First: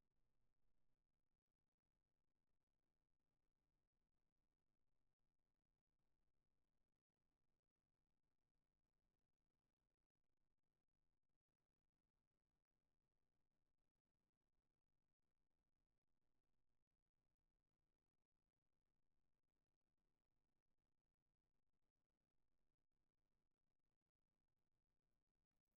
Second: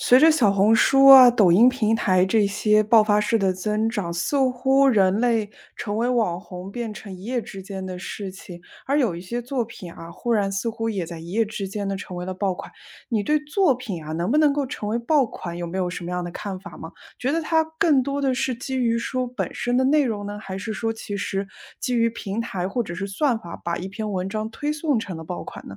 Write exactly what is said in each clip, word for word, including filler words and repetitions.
随着小红书啊、抖音平台这些爆发式的增长，似乎人类成为网红变成一夜之间的事情，而有一些作品啊，忽然似乎也在一夜之间呢成为了爆款。你对作品啊能不能够成为爆款，有没有什么样的看法吗？觉得它更多的是基于说本身的内容呢，还是说其实基于平台或者是算法把一篇文章推送成了爆款呢？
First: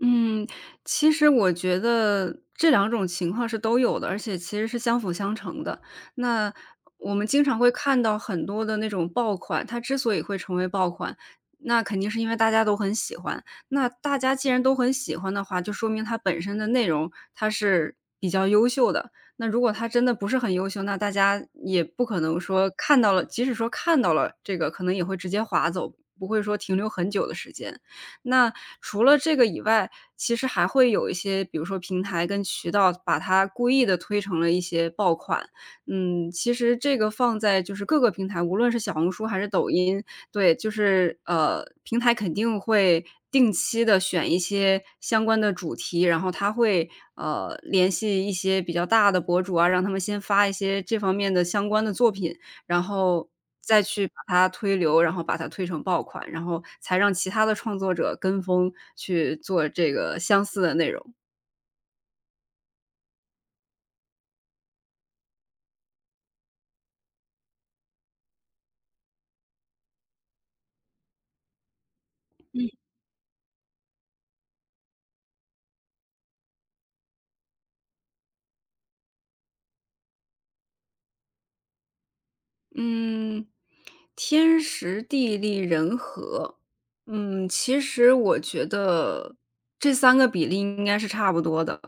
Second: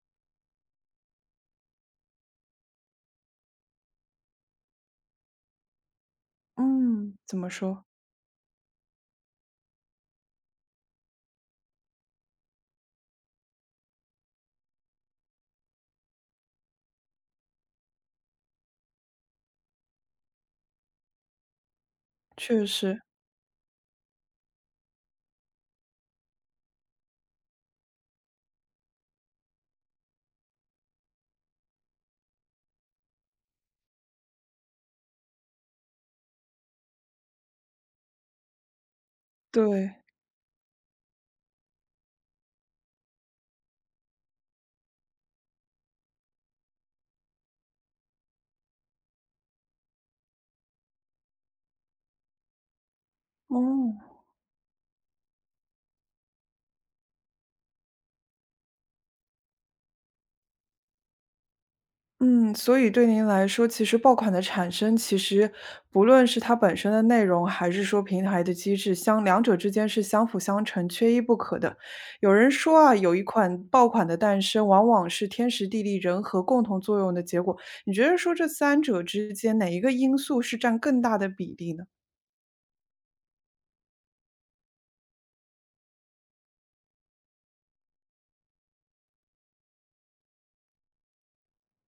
嗯，其实我觉得这两种情况是都有的，而且其实是相辅相成的。那我嗯，们怎经么常会说？看到很多的那种爆款，它之所以会成为爆款，那肯定是因为大家都很喜欢。那大家既然都很喜欢的话，就说明它本身的内容它是比较优秀的。那如果它真的不是很优秀，那大家也不可能确说看实，到了，即使说看到了这个，可能也会直接划走，不会说停留很久的时间。那除了这个以外，其实还会有一些，比如说平台跟渠道把它故意的推成了一些爆款。嗯，其实这个放在就是各个平台，无论是小红书还是抖对，音，对，就是呃，平台肯定会定期的选一些相关的主题，然后它会，呃，联系一些比较大的博主啊，让他们先发一些这方面的相关的作品。然后再去把哦。它推流，然后把它推成爆款，然后才让其他的创作者跟风去做这个相似的内容。嗯，所以对您来说，其实爆款的产生，其实不论是它本身的内容，还是说平台的机制，相两者之间是相辅相成、缺一不可的。有人嗯。说啊，有一款爆款的诞生，往往是天时地利人和共同作用的结果。你觉得说这三者之间，哪一个因素是占更大的比例呢？嗯，天时地利人和，嗯，其实我觉得这三个比例应该是差不多的。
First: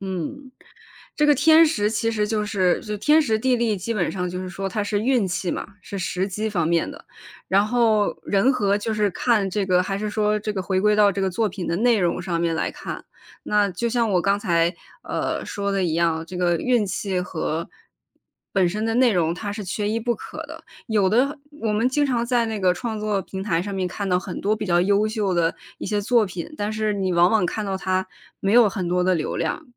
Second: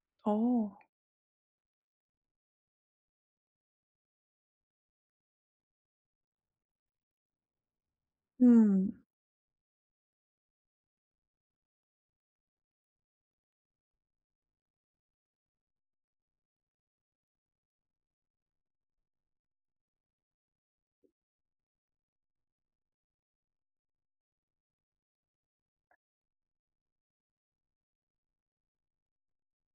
嗯。哦，这个天时其实就是就天时地利，基本上就是说它是运气嘛，是时机方面的。然后人和嗯，就是看这个，还是说这个回归到这个作品的内容上面来看。那就像我刚才呃说的一样，这个运气和本身的内容它是缺一不可的。有的我们经常在那个创作平台上面看到很多比较优秀的一些作品，但是你往往看到它没有很多的流量，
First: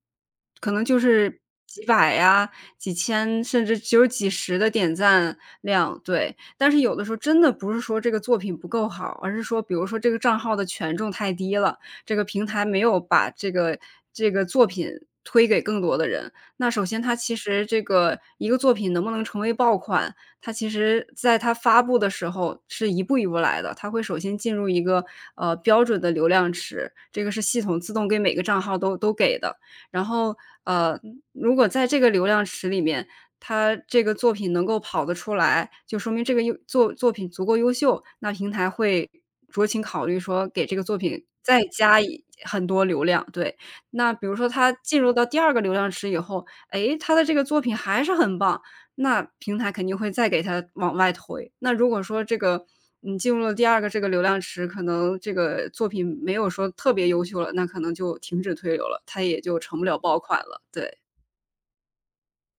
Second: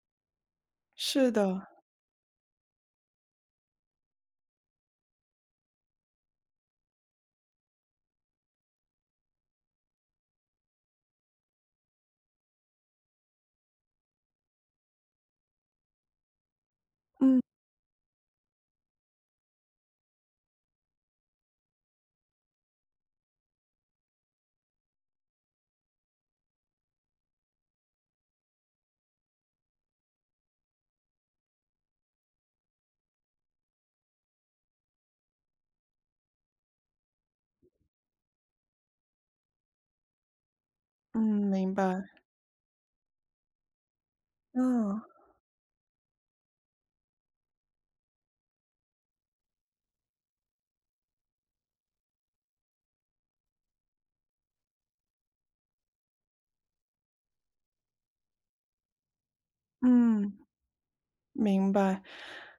可能就是是的，几百呀、几千，甚至只有几十的点赞量，对。但是有的时候真的不是说这个作品不够好，而是说比如说这个账号的权重太低了，这个平台没有把这个这个作品推给更多的人。那首先它其实这个一个作品能不能成为爆款，它其实在它发布的时候是一步一步来的，它会首先进入一个，呃，标准的流量池，这个是系统自动给每个账号都都给的。然后，呃，如果在这个流量池里面，它这个作品能够跑得出来，就说明这个优作作品足够优秀，那平台会酌情考虑说给这个作嗯，品再明加白，一很多流量，对。那比如说它进嗯入到第二个流量池以后，诶，它的这个作品还是很棒，那平台肯定会再给它往外推。那如果说这个你进入了第二个这个流量池，可能这个作品没有说特别优秀了，那可能就停止推流了，它也就成不了爆嗯。款了，对。明白，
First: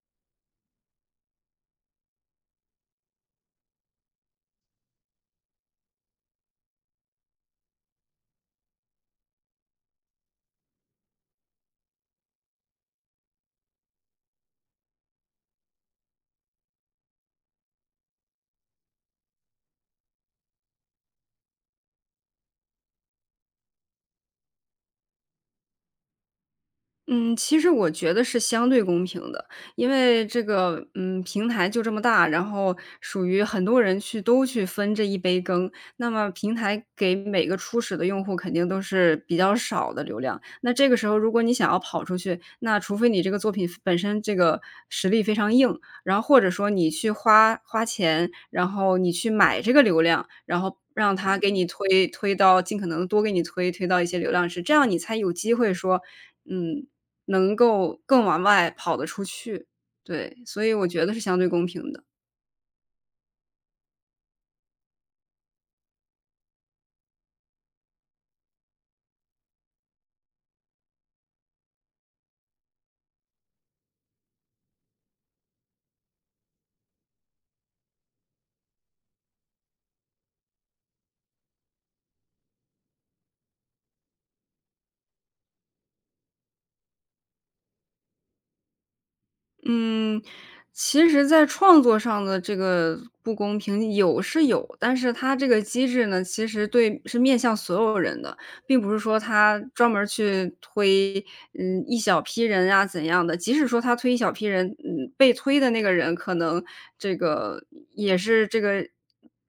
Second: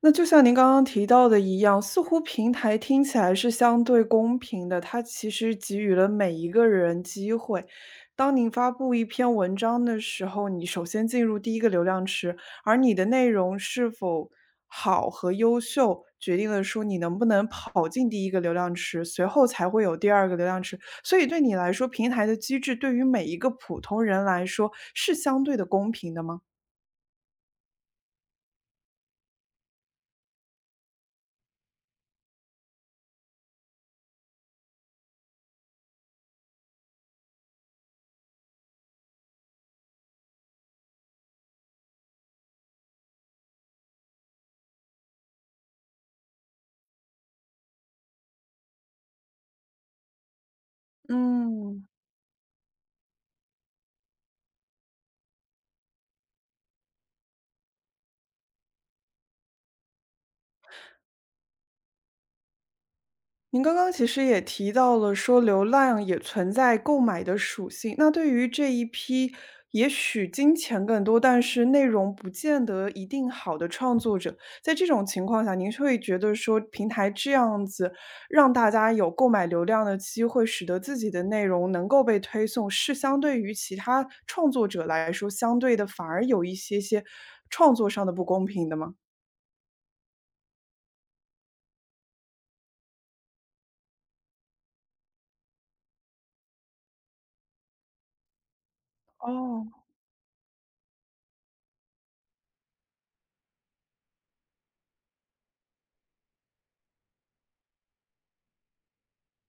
那就像您刚刚提到的一样，似乎平台听起来是相对公平的，它其实给予了每一个人机会。当您发布一篇文章的时候，你首先进入第一个流量池，而你的内容是否好和优秀，决定了说你能不能跑进第一个流量池，随后才会有第二个流量池。所以对你来说，平台的机制对于每一个普通人来说是相对的公平的吗？嗯，其实我觉得是相对公平的，因为这个，嗯，平台就这么大，然后属于很多人去都去分这一杯羹，那么平台给每个初始的用户肯定都是比较少的流量。那这个时候如果你想要跑出去，那除非你这个作品本身这个实力非常硬，然后或者说你去花花钱，然后你去买这个流量，然后让他给你嗯，推推到尽可能多给你推推到一些流量池，这样你才有机会说，嗯，能够更往外跑得出去，对，所以我觉得是相对公平的。您刚刚其实也提到了说流量也存在购买的属性，那对于这一批也许金钱更多，但是内容不见得一定好的创作者，在这种情况下，您会觉得说平台这样子让大家有购买流量的机会，使得自己的内容能够被推送，是相对于其他创作者来说，相对的反而有一些些创作上的不公平的吗？嗯，其实在创作上的这个不公平有是有，但是它这个机制呢，其实对是面向所有人的。并不是说他哦，专门儿去推，嗯，一小批人啊怎样的。即使说他推一小批人，嗯，被推的那个人可能这个也是这个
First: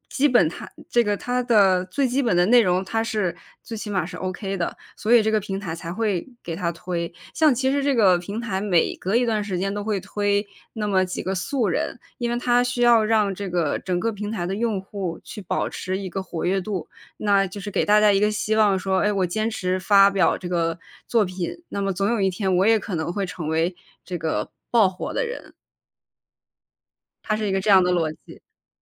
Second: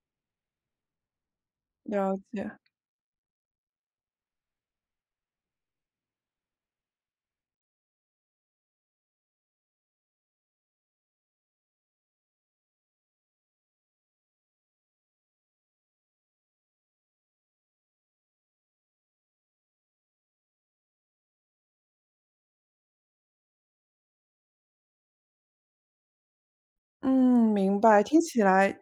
基本他这个他的最了基本的解。内容，他是最起码是 O K 的，所以这个平台才会给他推。像其实这个平台每隔一段时间都会推那么几个素人，因为它需要让这个整个平台的用户去保持一个活跃度，那就是给大家一个希望说，哎，我坚持发表这个作品，那么总有一天我也可能会成为这个爆火的人，他是一嗯，个这明样的嗯白。逻听辑。起来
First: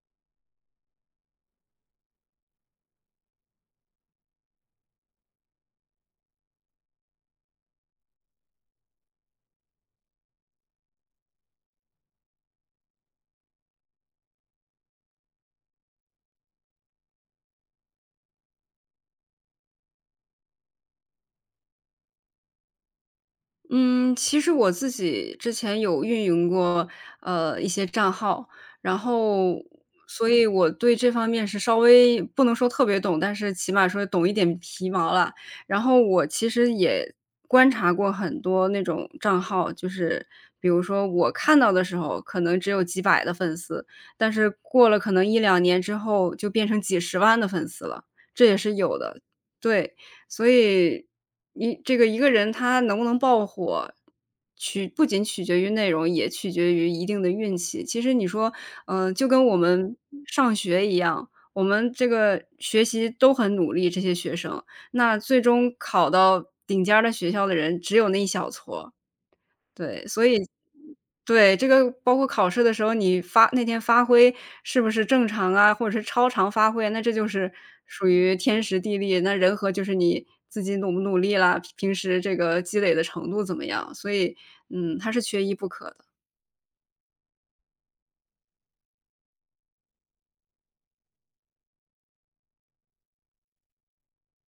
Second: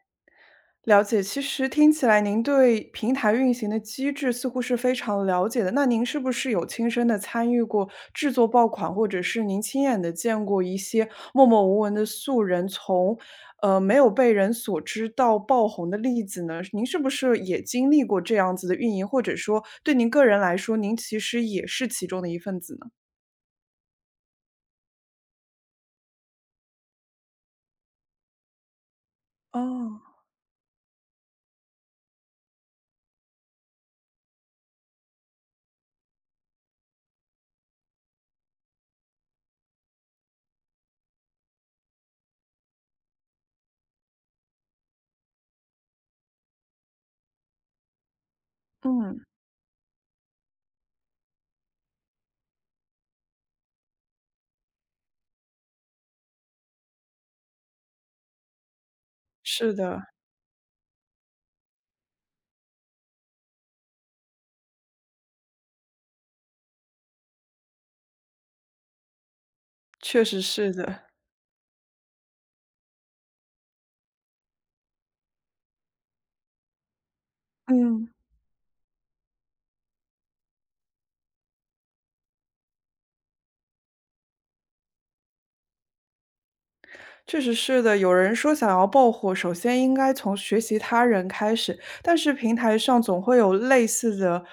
了解，其实听起来您对平台运行的机制似乎是非常了解的。那您是不是有亲身的参与过制作爆款，或者是您亲眼的见过一些默默无闻的素人从呃没有被人所知到爆红的例子呢？您是不是也经历过这样子的运营，或者说对您个人来说，您其实也是其中的一份子呢？嗯，其实我自己之前有运营过，呃，一些账号，然后哦，所以我对这方面是稍微不能说特别懂，但是起码说懂一点皮毛了。然后我其实也观察过很多那种账号，就是比如说我看到的时候可能只有几百的粉丝，但是过了可能一两年之后就变成几十万的粉丝了，这也是有的，嗯，对。所以一这个一个人他能不能爆火，取不仅取决于内容，也取决于一定的运气。其实你说，嗯，就跟我是们的，上学一样，我们这个学习都很努力，这些学生，那最终考到顶尖儿的学校的人只有那一小撮。对，确所以实是的，对，这个包括考试的时候，你发那天发挥是不是正常啊，或者是超常发挥啊，那这就是属嗯。于天时地利，那人和就是你自己努不努力啦，平时这个积累的程度怎么样，所以，嗯，它是缺一不可的。确实是的，有人说想要爆火，首先应该从学习他人开始，但是平台上总会有类似的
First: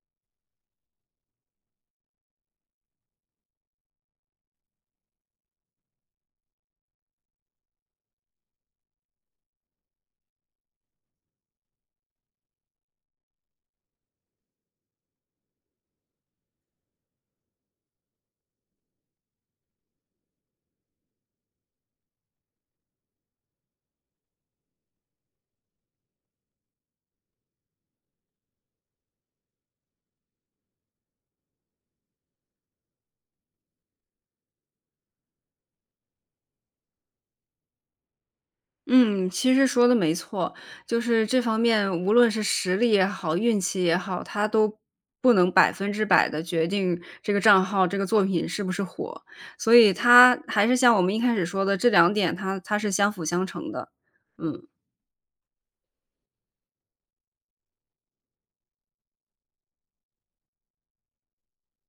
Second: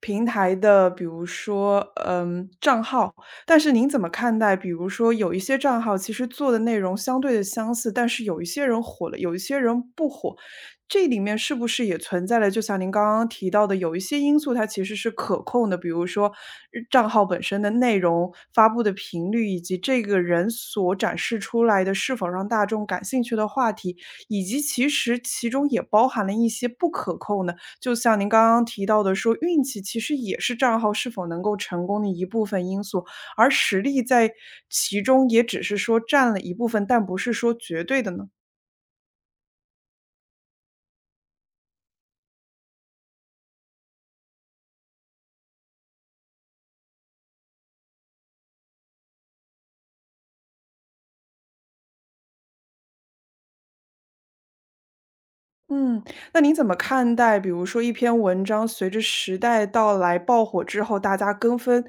平台的，比如说，嗯，账号。但是您怎么看待？比如说有一些账号其实做的内容相对的相似，但是有一些人火了，有一些人不火，这里面是不是也存在了，就像您刚刚提到的，有一些因素它其实是可控的，比如说呃账号本身的内容、发布的频率，以及这个人所展示出来的是否让大众感兴趣的话题，以及其实其中也包含了一些不可控的，就像您刚刚提到的说，运气其实也是账号是否能够成功的一部分因素，而实力在其中也只是说占了一部分，但不是说绝对的呢？嗯，其实说的没错，就是这方面，无论是实力也好，运气也好，它都不能百分之百的决定这个账号、这个作品是不是火。所以它还是像我们一开始说的，这两点它它是相辅相成的，嗯。嗯，那您怎么看待，比如说一篇文章随着时代到来爆火之后，大家跟风、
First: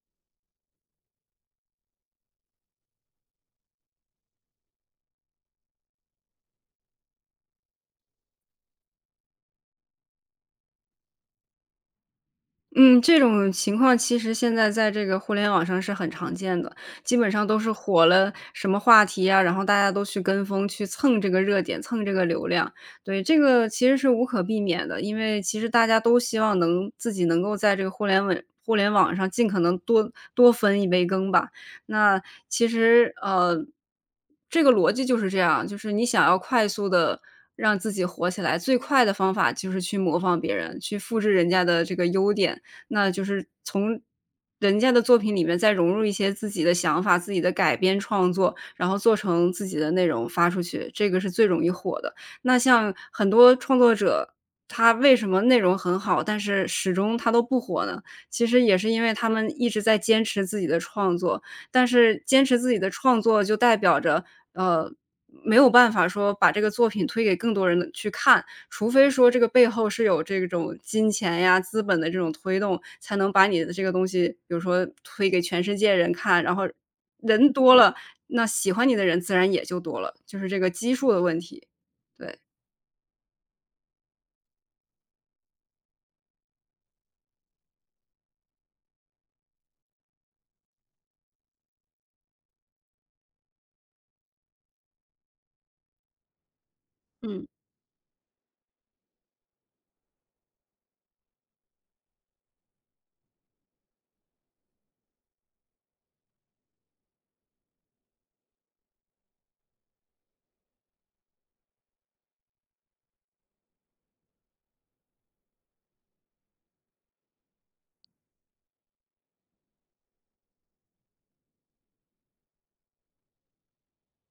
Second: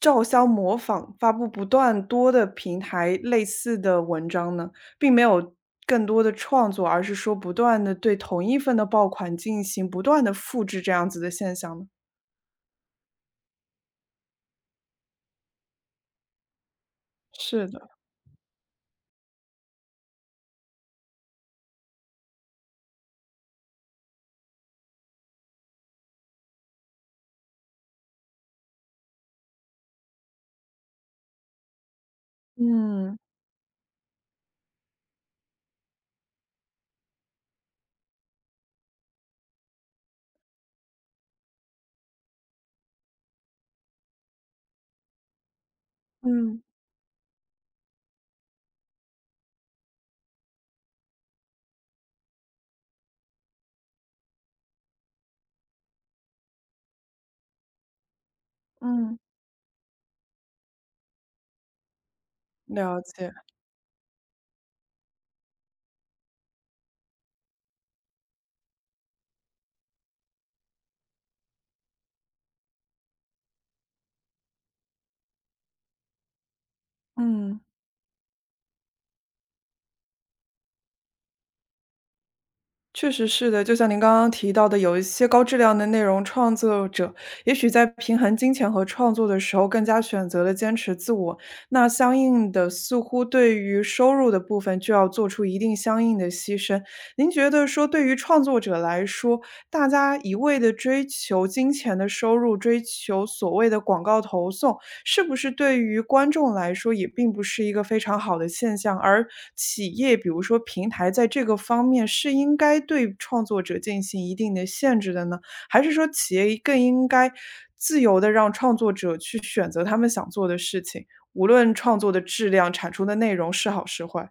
照相模仿，发布不断多的平台类似的文章呢？并没有更多的创作，而是说不断的对同一份的爆款进行不断的复制这样子的现象呢？嗯，这种情况其实现在在这个互联网上是很常见的，基本上都是是的，火了什么话题啊，然后大家都去跟风，去蹭这个热点，蹭这个流量。对，这个其实是无可避免的，因为其实大家都希望能自己能够在这个互联网互联网上尽可能多多分一杯羹吧。那其实嗯呃，这个逻辑就是这样，就是你想要快速的让自己火起来，最快的方法就是去模仿别人，去复制人家的这个优点。那就是从人家的作品里面再融入一些自己嗯的想法、自己的改编创作，然后做成自己的内容发出去，这个是最容易火的。那像很多创作者，他为什么内容很好，但是始终他都不火呢？其实也是因为嗯，他们一直在坚持自己的创作，但是坚持自己的了创解，作就代表着，呃，没有办法说把这个作品推给更多人的去看，除非说这个背后是有这种金钱呀、资本的这种推动，才能把你的这个东西，比如说推给全世界人看，然后人嗯。多了，那喜欢你的人自然也就多了，就是这个基数的问题，对。确实是的，就像您刚刚提到的，有一些高质量的内容创作者，也许在平衡金钱和创作的时候，更加选择了坚持自我。那相应的，似乎对于收入的部分就要做出一定相应的牺牲。您嗯。觉得说，对于创作者来说，大家一味的追求金钱的收入，追求所谓的广告投送，是不是对于观众来说也并不是一个非常好的现象？而企业，比如说平台在这个方面是应该对创作者进行一定的限制的呢？还是说企业更应该自由地让创作者去选择他们想做的事情，无论创作的质量、产出的内容是好是坏？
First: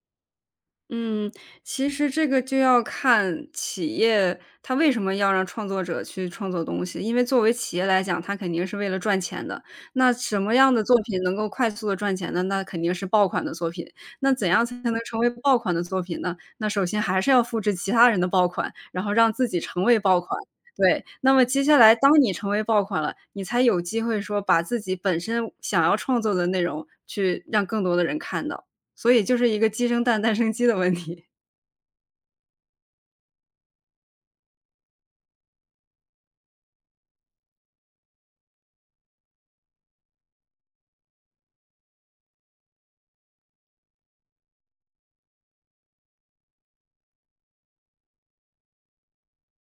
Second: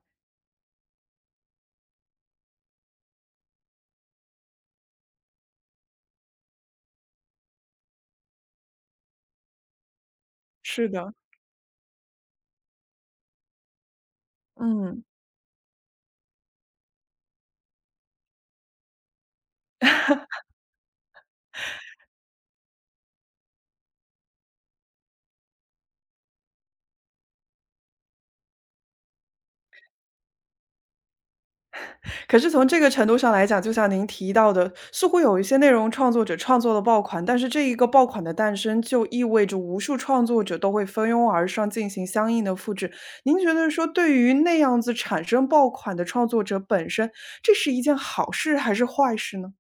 嗯，其实这个就要看企业它为什么要让创作者去创作东西。因为作为企业来讲，它肯定是为了赚钱的。那什么样的是作的，品能够快速的赚钱呢？那肯定是爆款的作品。那怎样才能嗯。成为爆款的作品呢？那首先还是要复制其他人的爆款，然后让自己成为爆款。对，那么接下来当你成为爆款了，你才有机会说把自己本身想要创作的内容去让更多的人看到。所以就是一个鸡生蛋，蛋生鸡的问题。可是从这个程度上来讲，就像您提到的，似乎有一些内容创作者创作了爆款，但是这一个爆款的诞生，就意味着无数创作者都会蜂拥而上进行相应的复制。您觉得说，对于那样子产生爆款的创作者本身，这是一件好事还是坏事呢？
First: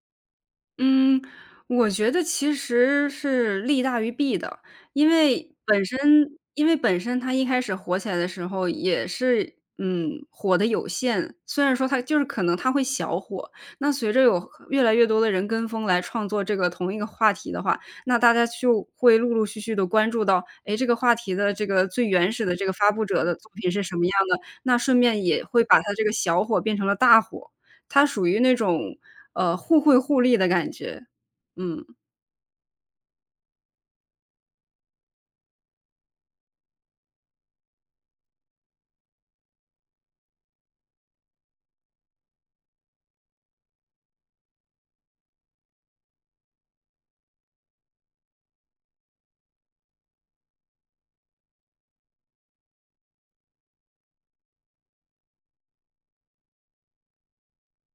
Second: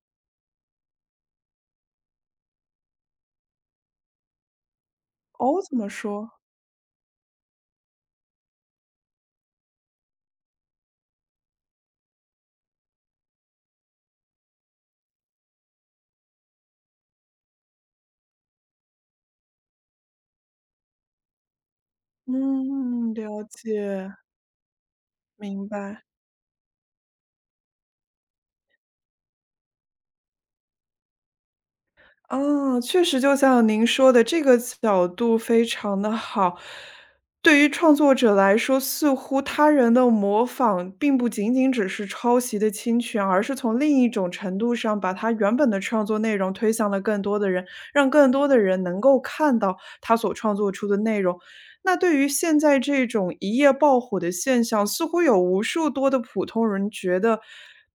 嗯，我觉得其实是利大于弊的，因为哦，怎本么说？身因为本身它一开始火起来的时候也是，嗯，火的有限，虽然说它就是可能它会小火，那随着有越来越多的人跟风来创作这个同一个话题的话，那大家就会陆陆续续的关注到，哎，这个话题的这个最原始的这个发布嗯，者的了作品解，是什么样的，那顺便也会明把它这白。个小火变成了大火，它属于那种呃，互惠互利的感觉，嗯。哦，确实就像您说的，这个角度非常的好。对于创作者来说，似乎他人的模仿并不仅仅只是抄袭的侵权，而是从另一种程度上把他原本的创作内容推向了更多的人，让更多的人能够看到他所创作出的内容。那对于现在这种一夜爆火的现象，似乎有无数多的普通人觉得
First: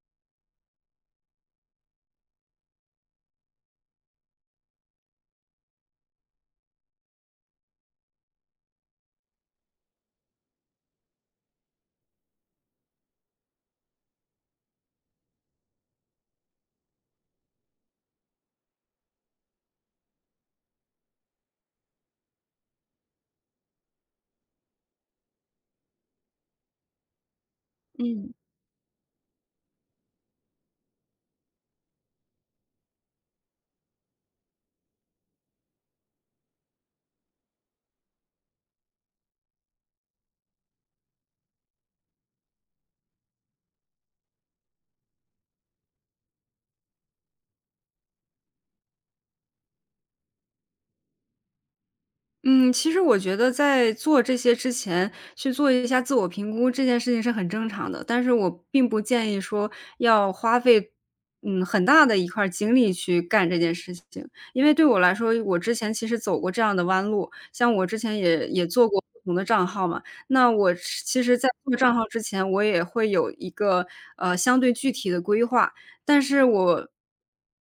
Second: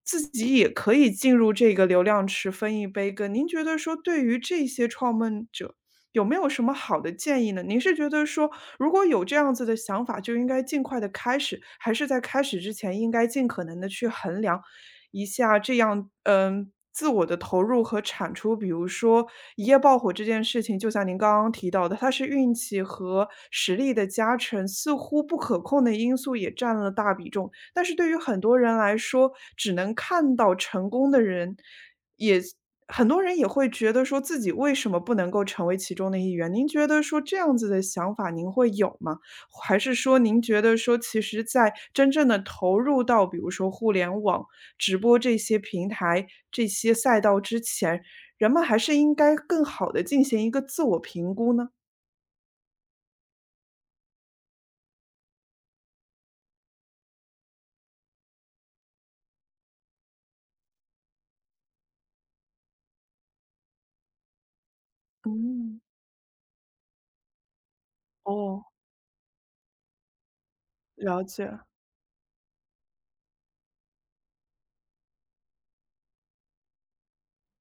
自己也可以进入这个流量池分一杯羹。您觉得说对于这些创梦者，有没有什么好的建议呢？您是觉得说，如果有这样子的想法，就应该尽快的开始，还是在开始之前应该尽可能的去衡量一下这样，嗯，自我的投入和产出。比如说一夜爆火这件事情，就像您刚刚提到的，它是运气和实力的加成，似乎不可控的因素也占了大比重。但是对于嗯，很多人来说，只能看到成功的人，也很多人也会觉得说自己为什么不能够成为其中的一员？您觉得说这样子的想法您会有吗？还是说您觉得说，其实在真正的投入到比如说互联网直播这些平台、这些赛道之前，人们还是应该更好的进行一个自我评估呢？嗯，其实我觉得在做这些之前，去做一下自我评估，这件事情是很正常的。但是我并不建议说要花费，嗯，很大的一块儿精力去干这件事情。因为对我来说，我之嗯，前其实走过这样的弯路，像我之前也也哦，做过不同的账号嘛，那我是其了实在解，做账号之前，我也会有一个，呃，相对具体的规划。但是我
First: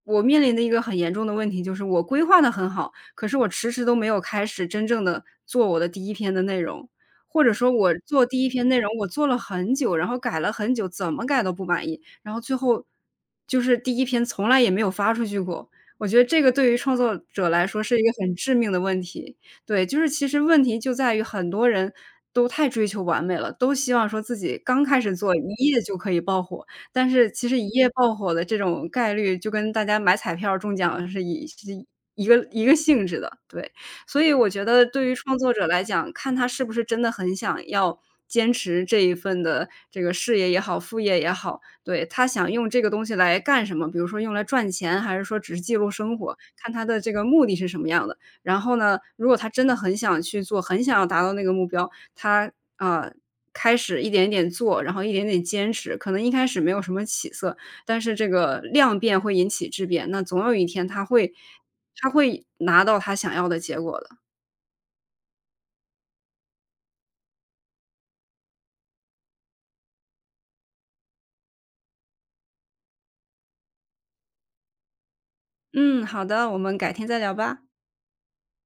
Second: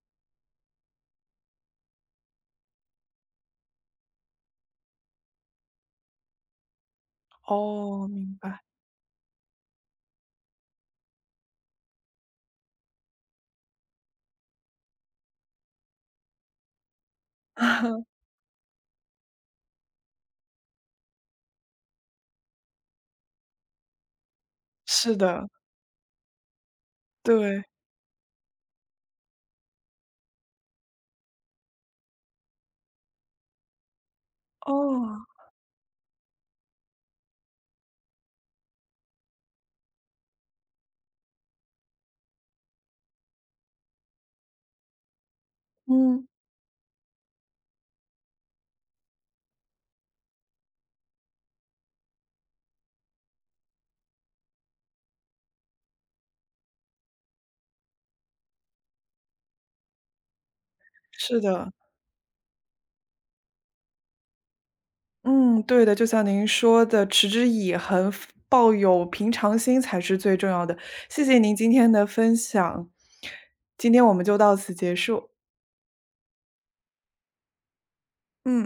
我面临的一个很严重的问题就是我规划的很好，可是我迟迟都没有开始真正的做我的第一篇的内容，或者说我哦，做明第一白，篇内容，我做了很久，然后改了很久，怎么改都不满意，然后最后就是第一篇从来也没有发出去过。我觉得这个对于创作者来说是一个 很致命的问题。对，就是其实问题就在于很多人都太追求完美了，都希望说自己刚开始是做一的，夜就可以爆火，但是其实对，一夜爆火的这种概率，就跟大家买彩票中奖是一是一个一个性质的，对。所以我觉得对于哦，创作者来讲，看他是不是真的很想要坚持这一份的这个事业也好，副业也好，对，他想用这个东西来干什么？比如说用来赚钱，还是说只是记录生嗯，活，看他的这个目的是什么样的。然后呢，如果他真的很想去做，很想要达到那个目标，他啊开始一点点做，然后一点点坚持，可能一开始没有什么起色，但是这个量变会引起质变，那总有一天他会是的，他会拿到他想要的结果的。嗯，对的，就像您说的，持之以恒，抱有平常心才是最重要的。谢谢您今天的分享，今天我们就到此结束，嗯，好的，我们改天再聊吧。嗯。